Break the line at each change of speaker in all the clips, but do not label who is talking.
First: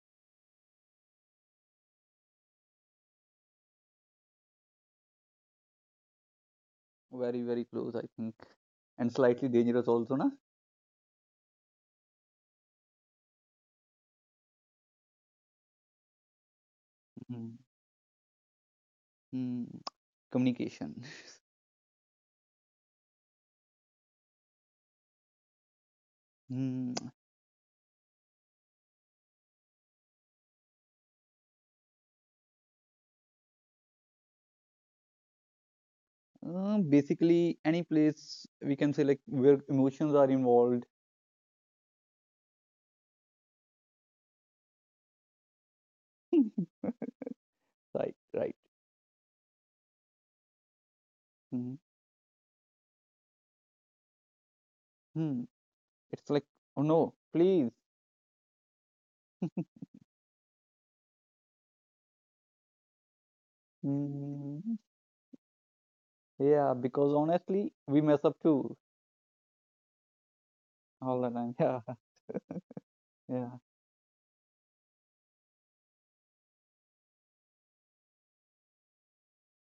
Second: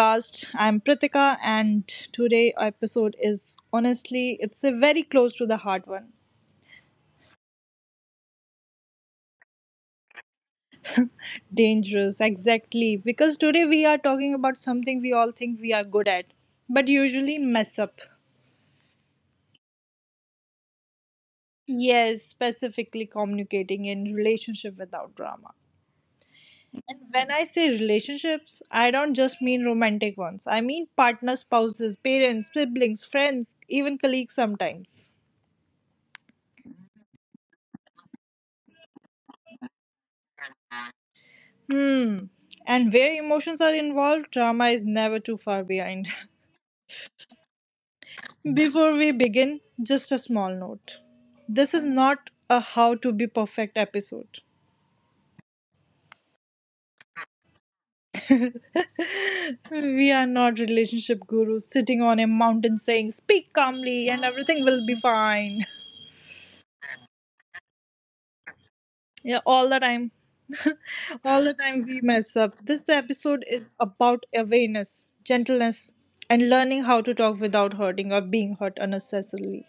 podcast. I'm Pritika and today episode is honestly it's a very close to the heart one.
Very, very close, I think. And slightly dangerous also, na?
Dangerous, exactly. Because today we are talking about something we all think we are good at, but usually
Hmm.
mess up.
mm. Communication.
Yes, specifically communicating in relationship without drama. And
Mm.
when I say relationships, I don't just mean romantic ones. I mean partner, spouses, parents, siblings, friends, even colleagues sometimes.
Basically, any place we can say like where emotions are involved.
Hmm. And where emotions are involved, drama is never too far behind.
Right, right.
Before we begin, just a small note. This
Mm,
is not a how to be perfect episode.
mm. It's like, oh no, please.
We are not relationship gurus sitting on a mountain saying, speak calmly and everything
Mm.
will be fine.
Yeah, because honestly, we mess up too
Yeah, all the time.
all the
All the
time.
time
Yeah,
we mess up. This episode
yeah.
is about awareness, gentleness, and learning how to talk without hurting or being hurt unnecessarily.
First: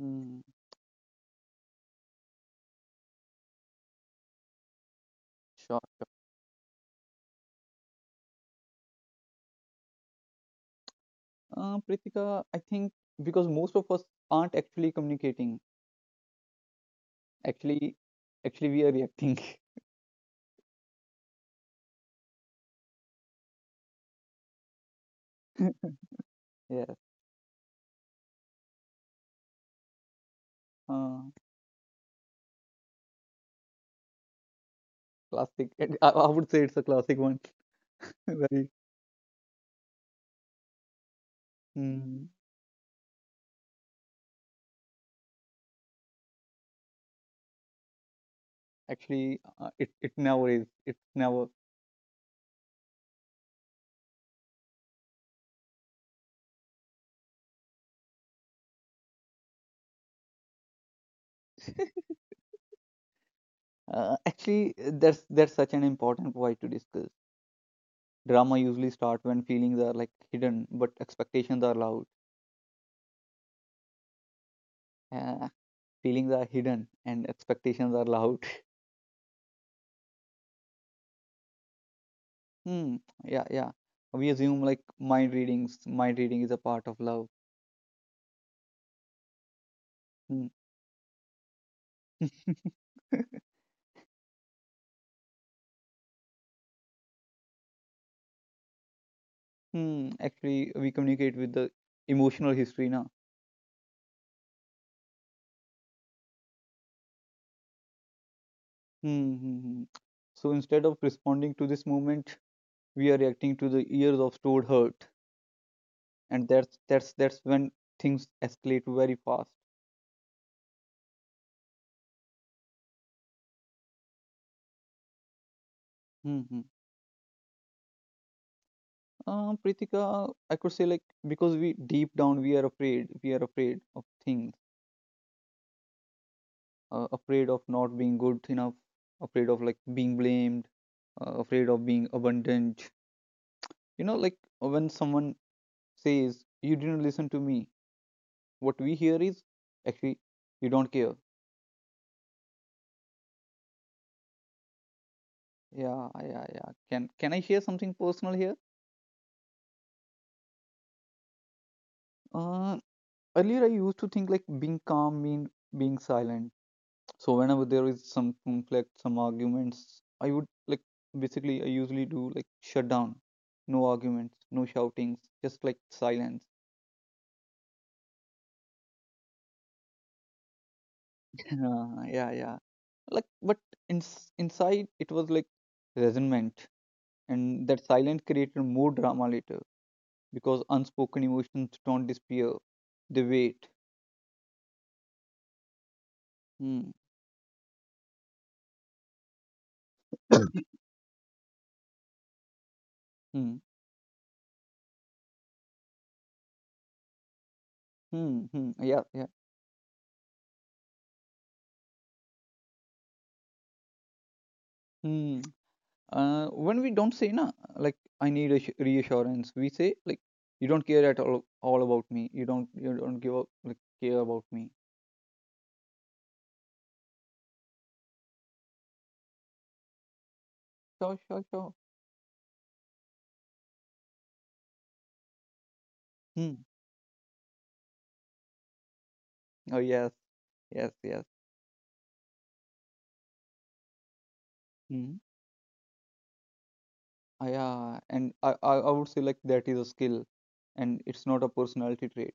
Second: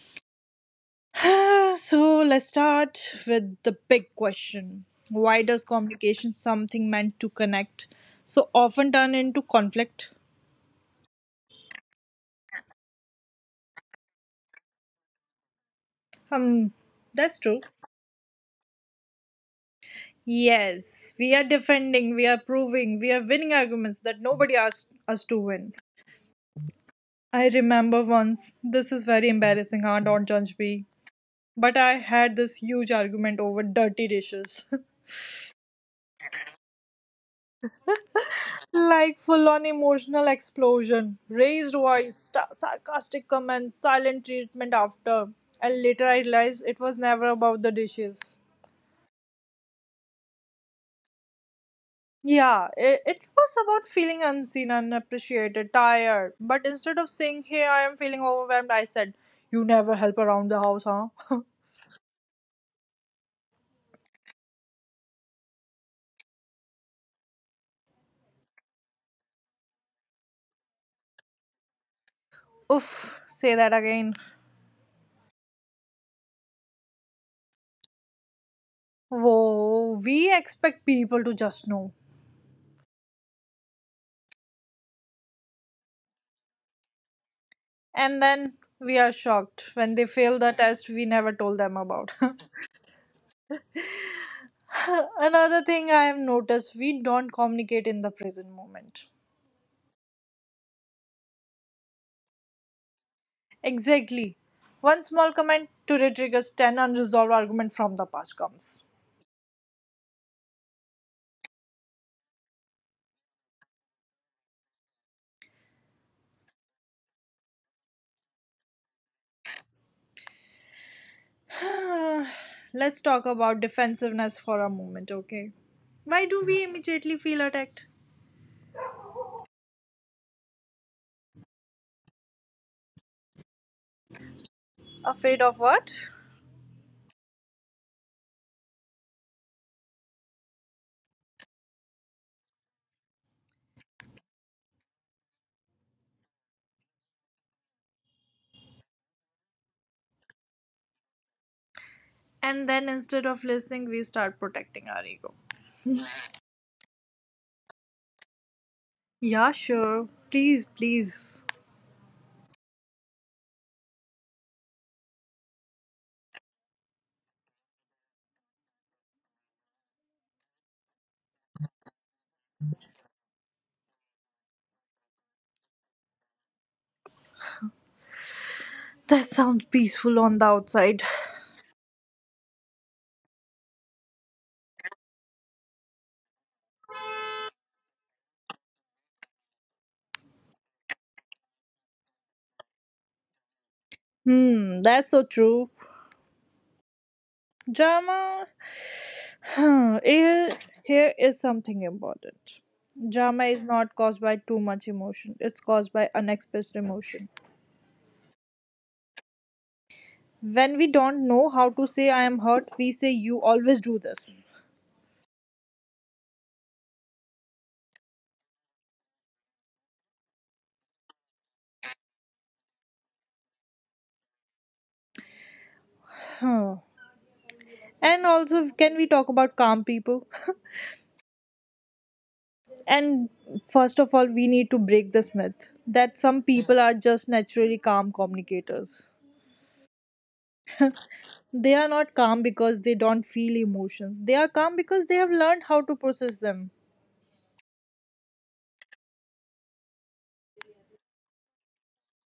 Mm.
So let's start with the big question. Why does
Sure, sure.
communication, something meant to connect, so often turn into conflict?
Pritika, I think because most of us aren't actually communicating.
Um, that's true.
Actually, actually we are reacting.
Yes, we are defending, we are proving, we are winning arguments that nobody asked us to win.
Yeah.
I remember once, this is very embarrassing, huh? Don't judge me.
Uh,
But I had this huge argument over dirty dishes.
Classic. I would say it's a classic one. Very.
Like full on emotional explosion, raised voice,
Mm,
sta sarcastic comments, silent treatment after. And later I realized it was never about the dishes.
actually, it never is. It's never.
Yeah, it was about feeling unseen, unappreciated, tired. But instead of saying, hey, I am feeling overwhelmed, I said, you never help around the house, huh?
That's such an important point to discuss. Drama usually start when feelings are like hidden, but expectations are loud.
Oof, say that again.
Uh, Feelings are hidden and expectations are loud.
Whoa, we expect people to just know.
Hmm. Yeah. Yeah. We assume like mind readings. Mind reading is a part of love.
And then we are shocked when they fail
Hmm.
the test we never told them about. Another thing I have noticed we don't communicate in the present moment.
hmm. Actually, we communicate with the emotional history now.
Exactly. One small comment today triggers 10 unresolved arguments from the past comes.
Hmm, hmm, hmm. So instead of responding to this moment, we are reacting to the years of stored hurt, and that's when things escalate very fast.
Let's talk about defensiveness for a moment, okay? Why do
Mm-hmm.
we immediately feel attacked?
Pritika, I could say like because we deep down we are afraid of things,
Afraid of what?
afraid of not being good enough, afraid of like being blamed, afraid of being abandoned. You know, like when someone says, "You didn't listen to me," what we hear is actually, "You don't care."
And then instead of listening, we start protecting our ego.
Yeah, yeah, yeah. Can I share something personal here?
Yeah, sure. Please, please.
Uh, Earlier I used to think like being calm mean being silent. So whenever there is some conflict, some arguments, I would like basically I usually do like shut down, no arguments, no shoutings, just like silence.
That sounds peaceful on the outside.
Yeah, yeah, yeah. Like, but inside it was like resentment, and that silence created more drama later because unspoken emotions don't disappear; they wait.
Hmm, that's so true.
Hmm.
Drama, huh, here is something important. Drama is not caused by too much emotion, it's caused by unexpressed emotion.
Hmm. Hmm. Yeah. Yeah.
When we don't know how to say I am hurt, we say you always do this.
Hmm. When we don't say na, like I need a reassurance, we say like you don't care at all about me. You don't give up like care about me.
Huh. And also, can we talk about calm people?
Sure. Sure. Sure.
And first of all, we need to break this myth that some
Hmm.
people are just naturally calm communicators.
Oh yes. Yes. Yes.
They are not calm because they don't feel emotions. They are calm because they
Hmm.
have learned how to process them.
Ah, yeah. And I would say like that is a skill, and it's not a personality trait.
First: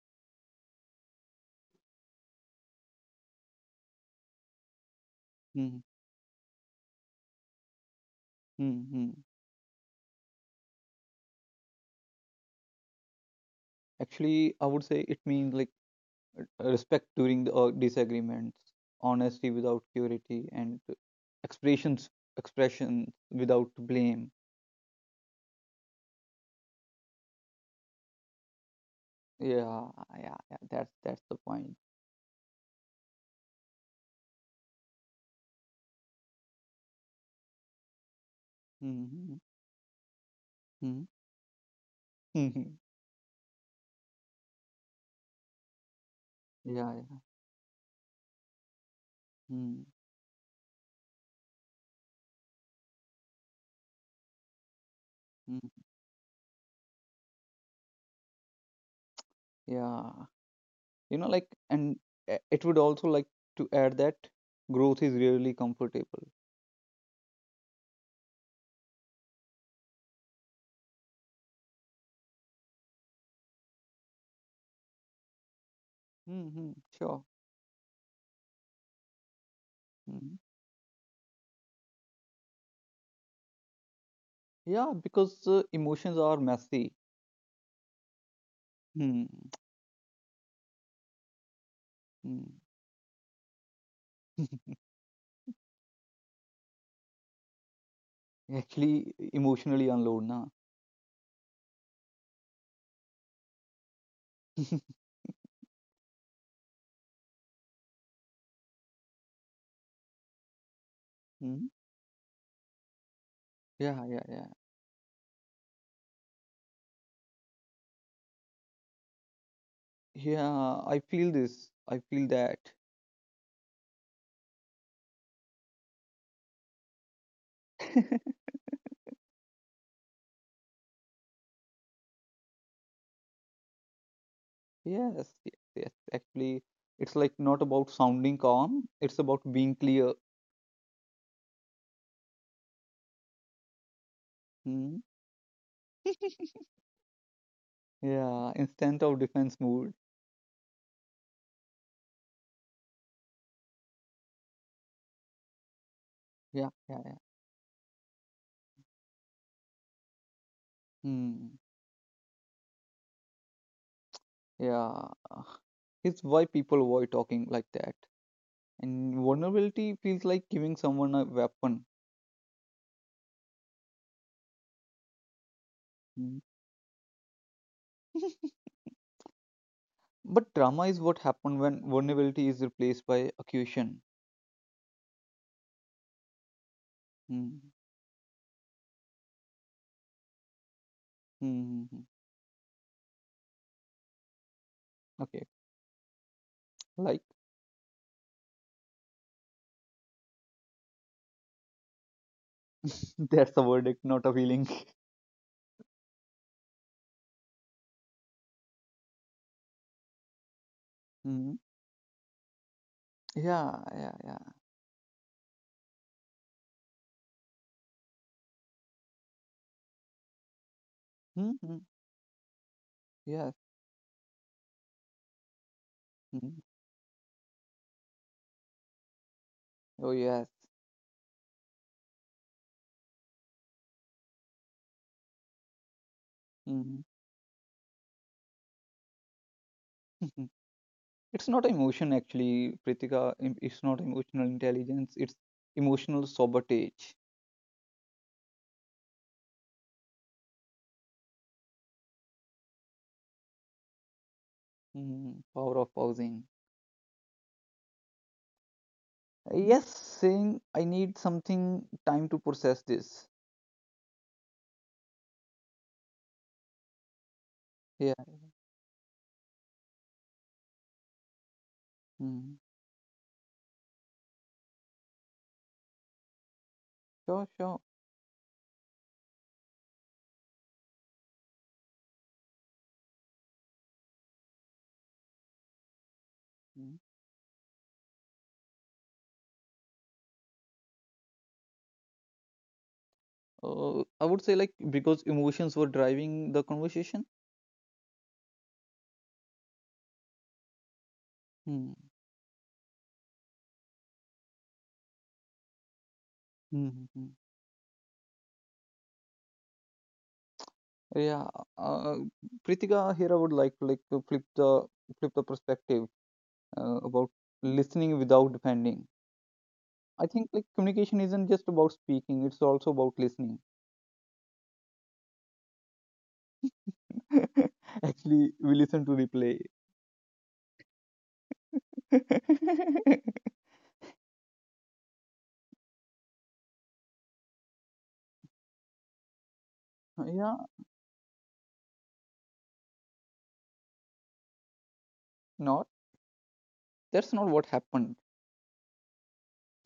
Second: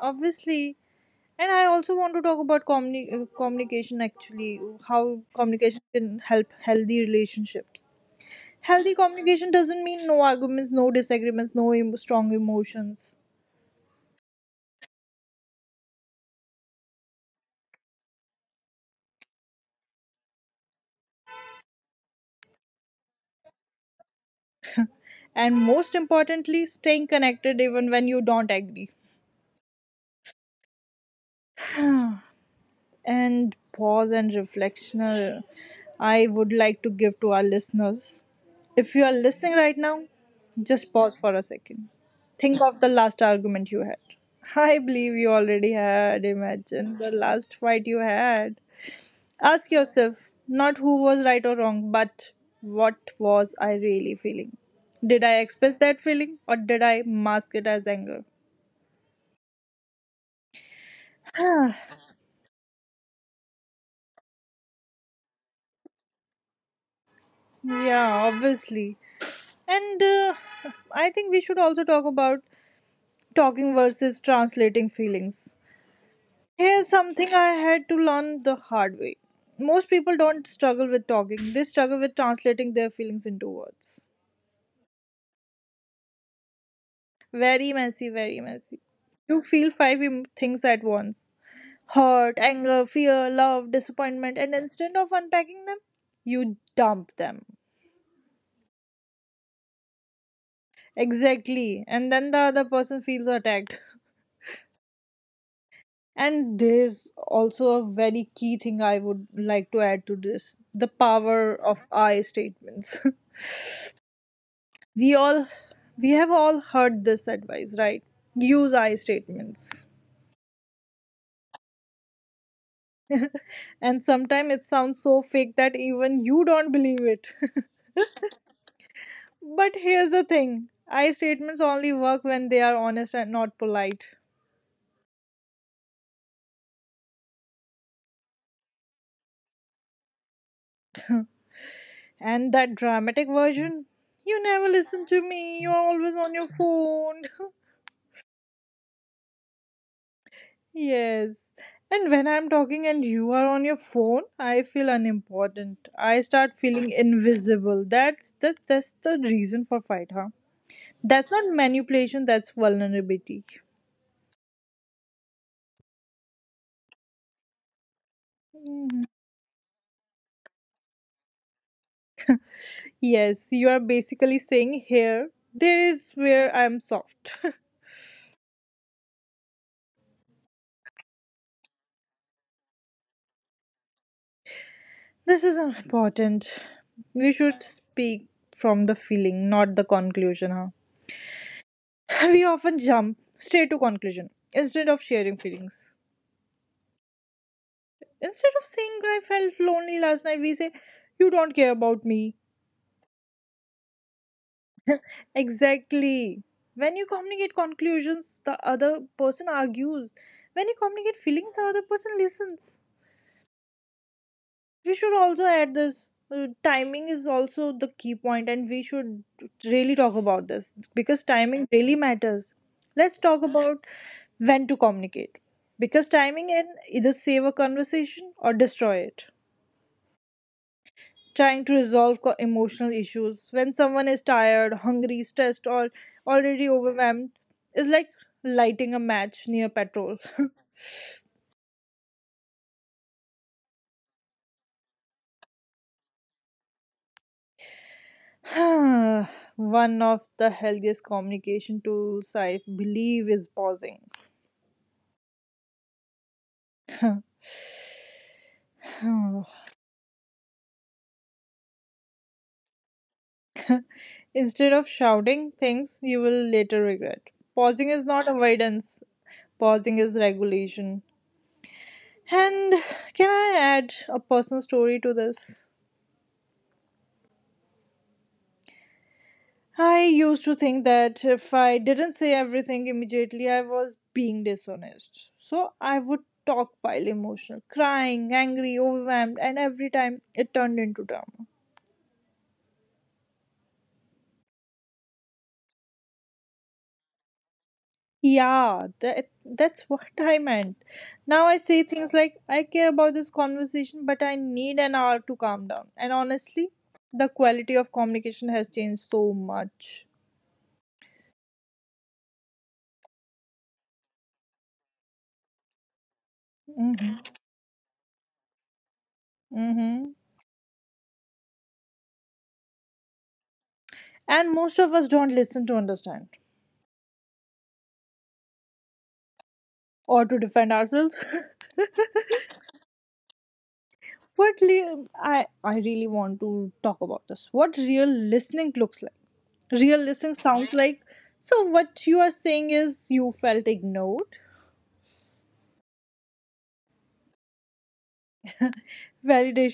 Obviously. And I also want to talk about communication actually, how
Hmm.
communication can help healthy relationships.
Hmm.
Healthy
Hmm.
communication doesn't mean no arguments, no disagreements, no strong emotions.
Actually, I would say it means like respect during the disagreements, honesty without purity, and expressions expression without blame.
And most importantly, staying connected even when you don't agree.
Yeah, yeah, yeah. That's the point.
And pause and reflection I would like to give to our listeners. If you are
Mm-hmm.
listening right now, just
Mm-hmm.
pause for a second. Think
mm-hmm.
of the last argument you had. I believe you already had.
Yeah,
Imagine the
yeah.
last fight you had. Ask
Mm,
yourself not who was right or wrong, but what was I really feeling? Did I
mm,
express that feeling or did I mask it as anger?
yeah. You know, like,
Yeah,
and it would also like to add that growth is really comfortable.
obviously. And I think we should also talk about talking versus translating feelings.
Mm-hmm.
Here's
Sure.
something I had to learn the hard way. Most people
Mm-hmm.
don't struggle with talking, they struggle with translating their feelings into words.
Yeah, because emotions are messy.
Very messy, very messy. You
Mm-hmm.
feel five things at once: hurt, anger, fear, love, disappointment, and instead of unpacking them, you dump them.
Actually, emotionally unload, na.
Exactly. And then the other person feels attacked. And there's also a very key thing I would like to add to this: the power
Mm.
of I statements.
Yeah, yeah, yeah.
we all, we have all heard this advice, right? Use I statements.
Yeah, I feel this. I feel that.
And sometimes it sounds so fake that even you don't believe it. But here's the thing: I statements only work when they are honest and not polite.
Yes, yes, yes. Actually, it's like not about sounding calm, it's about being clear.
And that dramatic version, you never
Hmm.
listen to me, you're always on your phone.
Yeah, instead of defense mood.
Yes. And when I'm talking and you are on your phone, I feel unimportant. I start
Yeah,
feeling
yeah, yeah.
invisible. That's the reason for fight, huh? That's not
Hmm.
manipulation, that's vulnerability.
Yeah. It's why people avoid talking like that.
Mhm.
And vulnerability feels like giving someone a weapon.
Yes, you are basically saying here, there is
Hmm.
where I'm soft.
But drama is what happened when vulnerability is replaced by accusation.
This is important. We
Hmm.
should speak from the feeling, not the conclusion, huh?
Hmm. hmm, hmm.
We often jump straight to conclusion instead of sharing
Okay,
feelings.
like
Instead of saying I felt lonely last night, we say you don't care about me.
that's a verdict, not a feeling.
Exactly. When you communicate conclusions, the other person argues. When you communicate feelings,
Hmm
the other person listens.
Yeah, yeah, yeah.
We should also add this. Timing is also the key point, and we should really talk about this because timing
hmm
really matters. Let's talk
Yes.
about when to communicate because timing
hmm
can either save a conversation or destroy it.
Oh, yes.
Trying to resolve emotional issues when someone is tired, hungry, stressed, or already
hmm
overwhelmed is like lighting a match near petrol.
It's not emotion actually, Pritika. It's not emotional intelligence. It's emotional sabotage.
One of the healthiest communication tools I believe is pausing.
Hmm Power of pausing. Yes, saying I need something time to process this.
Instead of shouting things you will later regret. Pausing is
Yeah.
not avoidance, pausing is regulation.
hmm
And can I add a personal story to this?
Sure, sure.
I used to think that if I didn't say everything immediately, I was being dishonest. So I
Mhm.
would talk while emotional, crying, angry, overwhelmed, and every time it turned into drama.
I would say like because emotions were driving the conversation.
Yeah, that's what I meant.
Mm-hmm.
Now I say things like, I care about this conversation, but I need an hour to calm down. And honestly,
Mm-hmm.
the quality of communication has changed so much.
Yeah, uh, Pritika here. I would like to flip the perspective about
Mm-hmm.
listening without defending.
Mm-hmm.
I think like communication isn't just about speaking; it's also about listening.
And most of us don't listen to understand
Actually, we listen to replay.
or to defend ourselves. I really want to talk about this: what real listening looks like, real listening
yeah,
sounds like. So what you are saying is you felt ignored.
not that's not what happened.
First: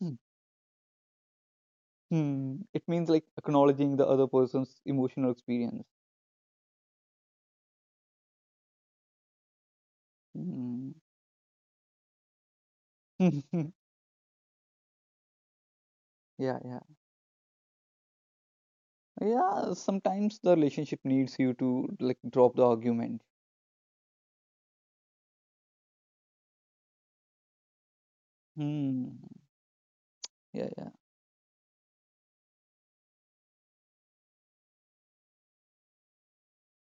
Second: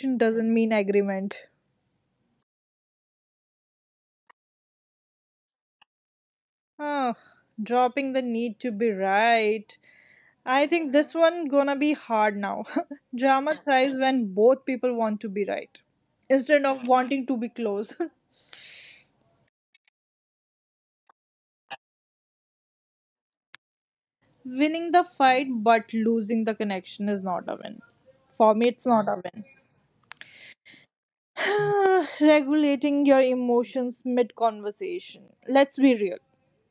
Hmm.
doesn't mean agreement.
Hmm, it means like acknowledging the other person's emotional experience.
Ah, dropping the need to be right. I
Hmm.
think this one gonna be hard now. Drama thrives when both people want to be right
yeah,
instead
yeah,
of wanting to be close.
yeah. Sometimes the relationship needs you to like drop the argument.
Winning the fight but losing the connection is not a win. For me it's not a
Hmm.
win.
Yeah, yeah.
Regulating your emotions mid conversation. Let's be real.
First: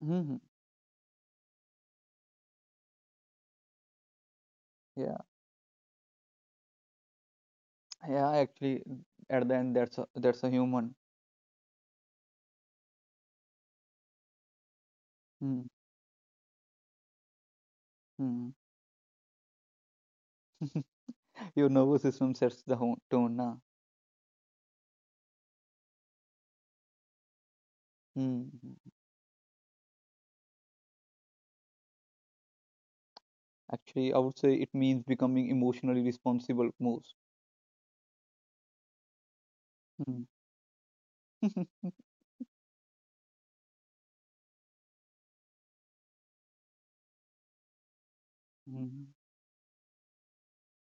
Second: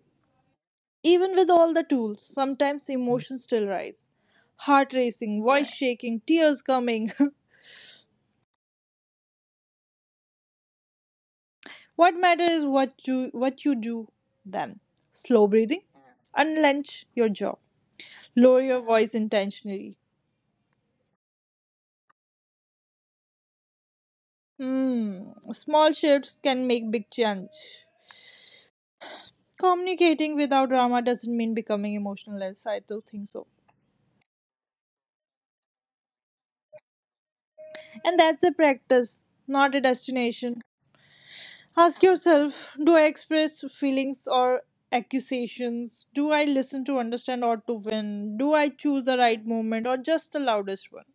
hmm
Even with all the tools, sometimes emotions still rise. Heart
Yeah,
racing, voice shaking, tears coming.
yeah. Actually, at the end, that's a human.
What matters is what you do then. Slow
Hmm.
breathing. Unlench your jaw. Lower
Hmm.
your voice intentionally.
Your nervous system sets the tone, na.
Hmm. Small shifts can make big change.
Hmm.
Communicating without drama doesn't mean becoming emotionless. I do think so.
Actually, I would say it means becoming emotionally responsible most.
And that's a practice, not a
Hmm.
destination. Ask yourself: do I express feelings or accusations? Do I listen to understand or to win? Do I choose the
Hmm.
right moment or just the loudest one?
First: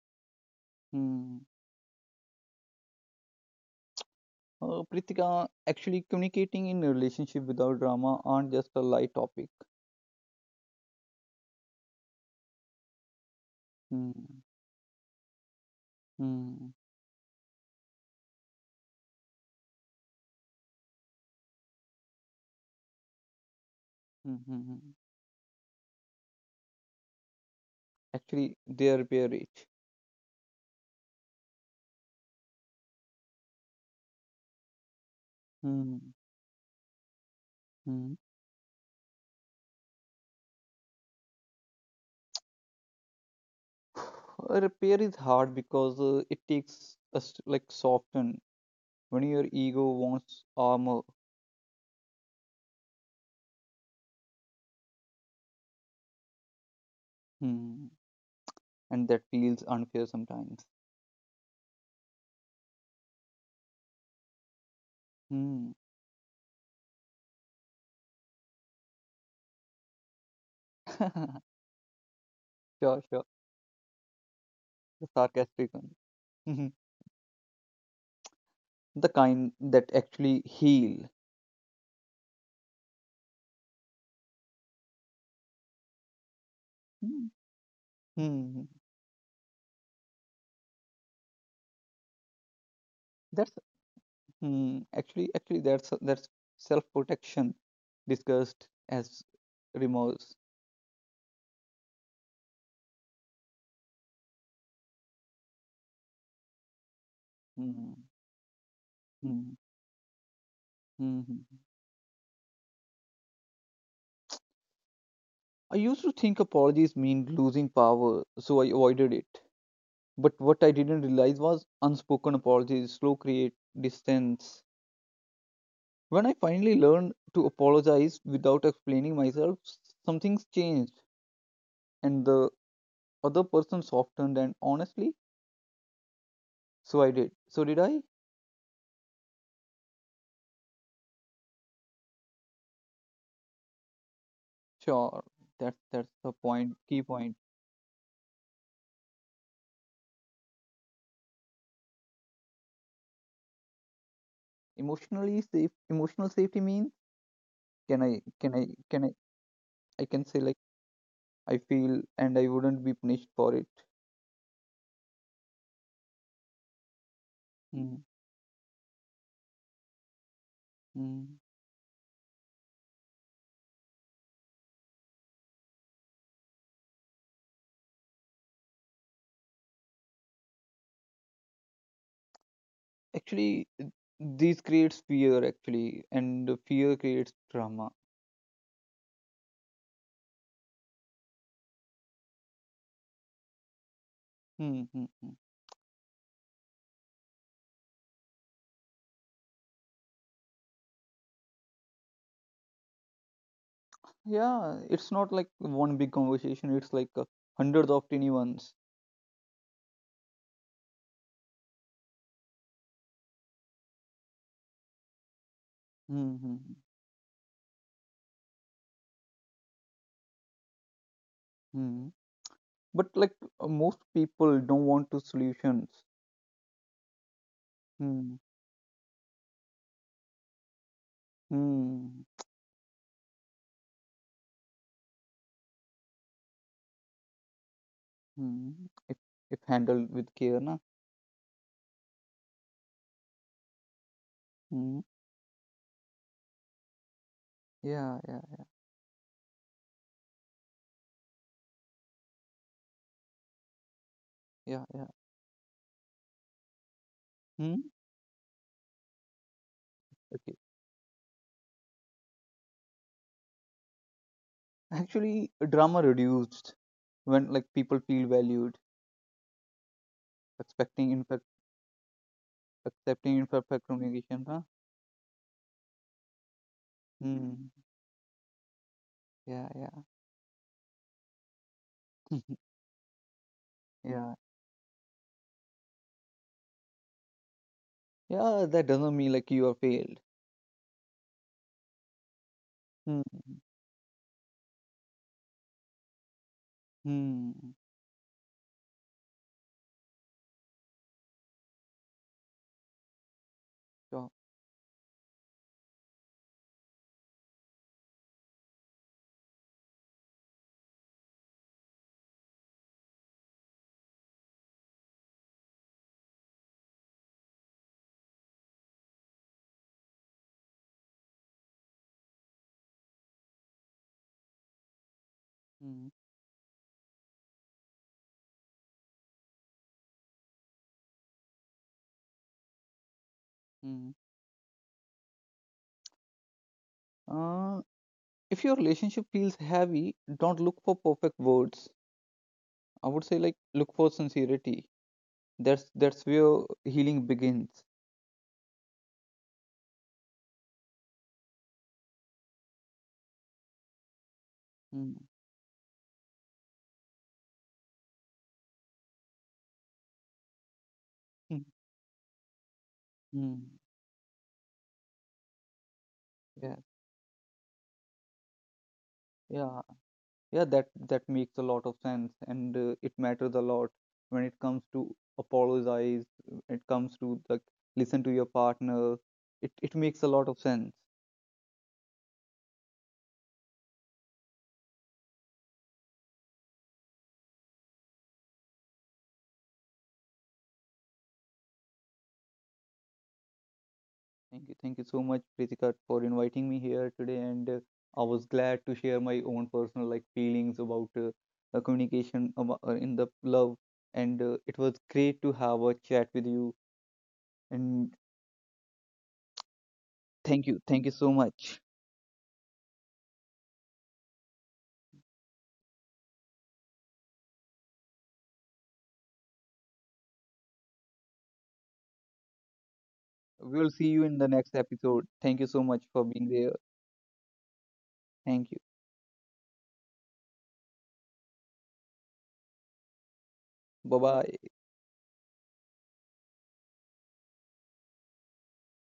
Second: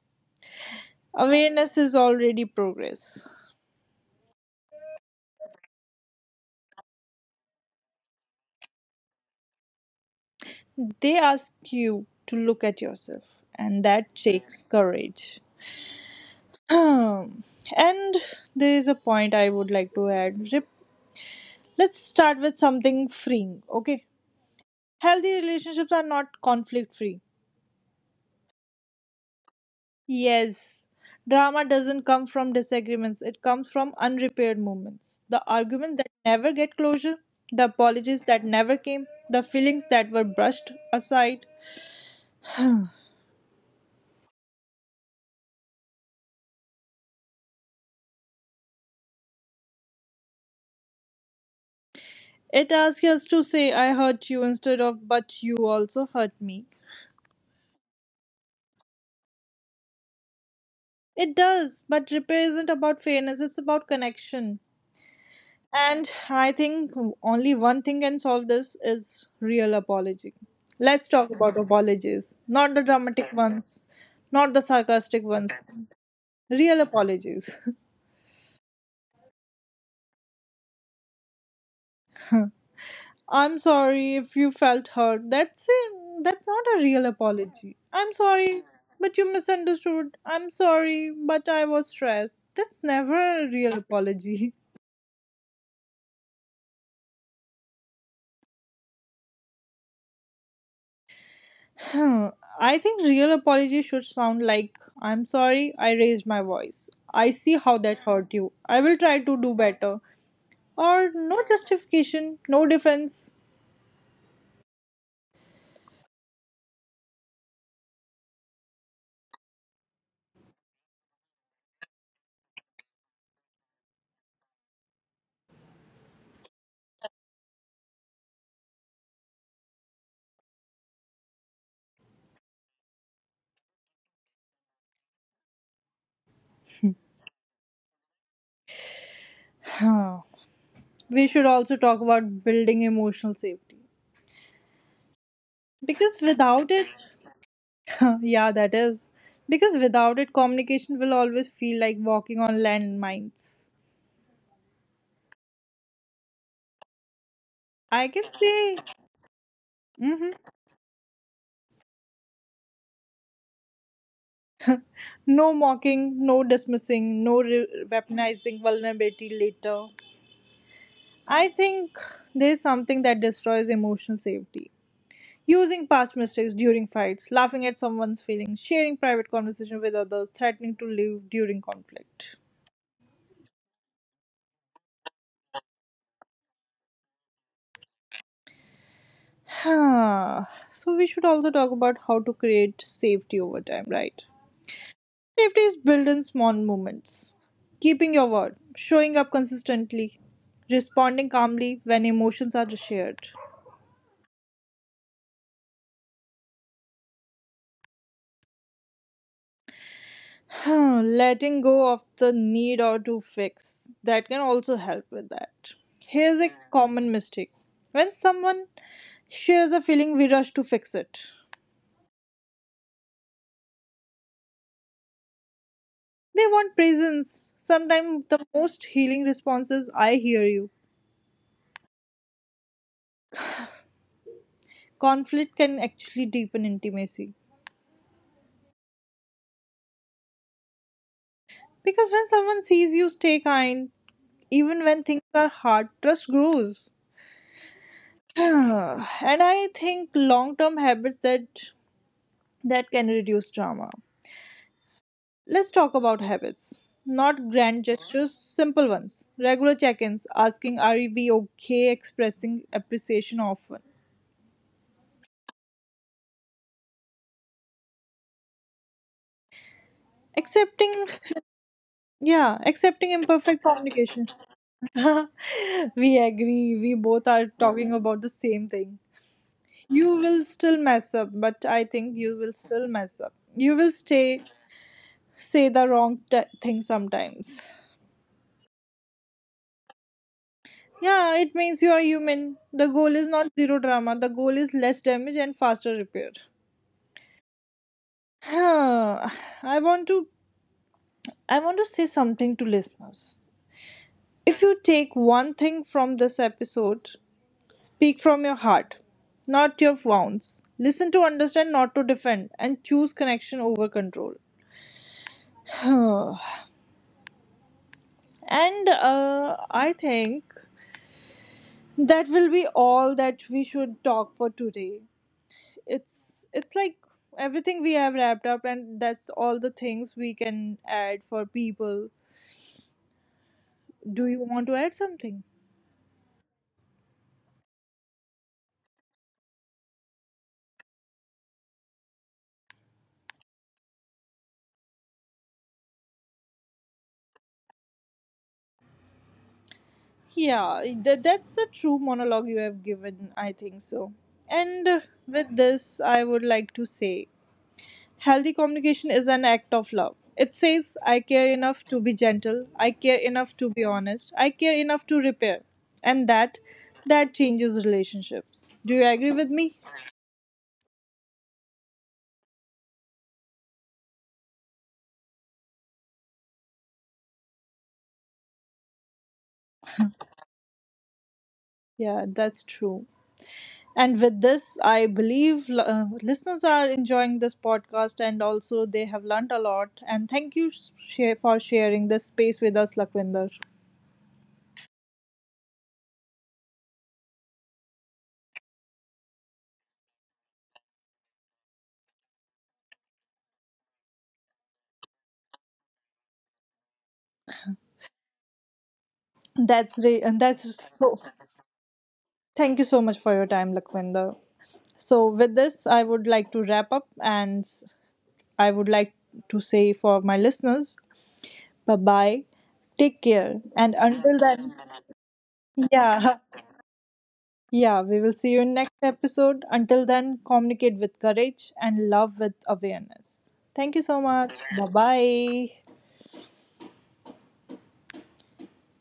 Hmm.
Awareness is already progress.
Pritika, actually, communicating in a relationship without drama aren't just a light topic.
They ask you to look at yourself, and that
Hmm.
takes courage.
Hmm.
Um, and there is a point I would like to add. Let's start with something freeing, okay?
Hmm. hmm hmm.
Healthy relationships are not conflict free.
Actually, they are very rich.
Yes, drama doesn't come from disagreements, it comes from unrepaired moments. The arguments that
Hmm.
never get closure, the
Hmm.
apologies that never came, the feelings that were brushed aside.
Uh, Repair is hard because it takes us to, like soften when your ego wants armor,
It asks us to say, I hurt you instead of, but you also hurt me.
hmm. And that feels unfair sometimes.
It does, but repair isn't about fairness, it's about connection.
Hmm.
And I think only one thing can solve this is real apology.
sure,
Let's talk about apologies, not the
sure.
dramatic ones, not the
The
sarcastic ones.
sarcastic one. Mhm.
Real apologies.
The kind that actually heal.
I'm sorry if you felt hurt. That's it. That's not a real
Hmm.
apology. I'm sorry,
Hmm.
but you misunderstood. I'm sorry, but I was stressed. That's never a
That's
real apology.
hmm. actually actually that's self protection discussed as remorse.
Hmm, I think real apology should sound like I'm sorry I raised my voice. I see how
Hmm.
that hurt you. I will try to
Hmm.
do better. Or no
Hmm.
justification, no defense.
I used to think apologies mean losing power, so I avoided it. But what I didn't realize was unspoken apologies slow create distance. When I finally learned to apologize without explaining myself, something's changed, and the other person softened. And honestly, so I did. So did I?
Hmm. We should also talk about building emotional safety.
Sure. That's
Because
the
without
point.
it,
Key point.
yeah, that is. Because without it, communication will always feel like walking on landmines.
Emotionally safe. Emotional safety means can
I
I
can
can I
say
can I can say
hmm
like I feel and I wouldn't be punished for it.
no mocking, no dismissing, no
Mm,
weaponizing vulnerability later.
mm.
I think there's something that destroys emotional safety. Using past mistakes during fights, laughing at someone's feelings, sharing private conversation with others, threatening to leave during conflict.
Actually, these creates fear actually, and the fear creates drama.
So we should also talk about how to create safety over time, right?
Hmm, hmm, hmm.
Safety is built in small moments. Keeping your word, showing up consistently, responding calmly when emotions are shared.
Yeah, it's not like one big conversation. It's like hundreds of tiny ones.
Letting go of the need or to fix that can also help with that.
Hmm,
Here's a
hmm, hmm.
common mistake: when someone shares a feeling, we rush to fix it.
hmm. But like most people don't want to solutions.
They want presence. Sometimes
Hmm,
the most healing response is, I hear you.
hmm,
Conflict can actually deepen intimacy
hmm. If handled with care, na.
because when someone sees you stay kind, even
Hmm.
when things are hard, trust grows.
Yeah, yeah,
And I think long term habits that can reduce drama.
yeah, yeah.
Let's talk about habits. Not
Hmm.
grand gestures, simple ones. Regular check ins,
Okay.
asking, are we okay? Expressing appreciation often.
Actually, drama reduced when like people feel valued,
Accepting,
expecting.
yeah, accepting
Accepting
imperfect
imperfect
communication.
communication, huh?
We agree, we both are
Hmm.
talking about the same thing.
Yeah, yeah,
You will still mess up, but I think you will still mess up. You will
yeah.
stay, say the wrong thing sometimes.
Yeah, that doesn't mean like you are failed.
Yeah, it means you are human. The goal
Hmm.
is not zero drama, the goal is less damage and faster repair.
Hmm.
Huh, I want to I want to say something to listeners.
Sure.
If you take one thing from this episode, speak from your heart, not your wounds. Listen to understand, not to defend, and choose connection over control. Huh. And I think that will be all that we should talk for today.
Hmm.
It's like everything we have wrapped up, and that's all the things we can add for people.
Hmm.
Do you want to add something?
Uh, if your relationship feels heavy, don't look for perfect words. I would say like look for sincerity. That's where healing begins.
Yeah, that's a true monologue you have given, I think so. And
Hmm.
with this, I would like to say healthy communication is an act of love. It says, I care
Hmm.
enough to be gentle, I care enough
Hmm.
to be honest, I care enough to repair. And that
Yeah.
that changes relationships. Do you agree with
Yeah.
me?
Yeah, that makes a lot of sense, and it matters a lot when it comes to apologize. It comes to like listen to your partner. It makes a lot of sense.
Yeah, that's true. And with this, I believe listeners are enjoying this podcast and also they have learnt a lot. And thank you for sharing this space with us, Lakwinder.
Thank you so much, Pritika, for inviting me here today, and I was glad to share my own personal like feelings about communication in the love, and it was great to have a chat with you. And
And that's
thank you
so.
so much.
Thank you so much for your time, Lakwinder. So with this, I would like to wrap up, and I would like to say for my listeners, bye bye, take care,
We'll
and
see you in
until
the next
then,
episode. Thank you so much for
yeah.
being there.
Yeah, we will see you
Thank
in
you.
next episode. Until then, communicate with courage and love with awareness. Thank you
Bye
so much.
bye.
Bye bye.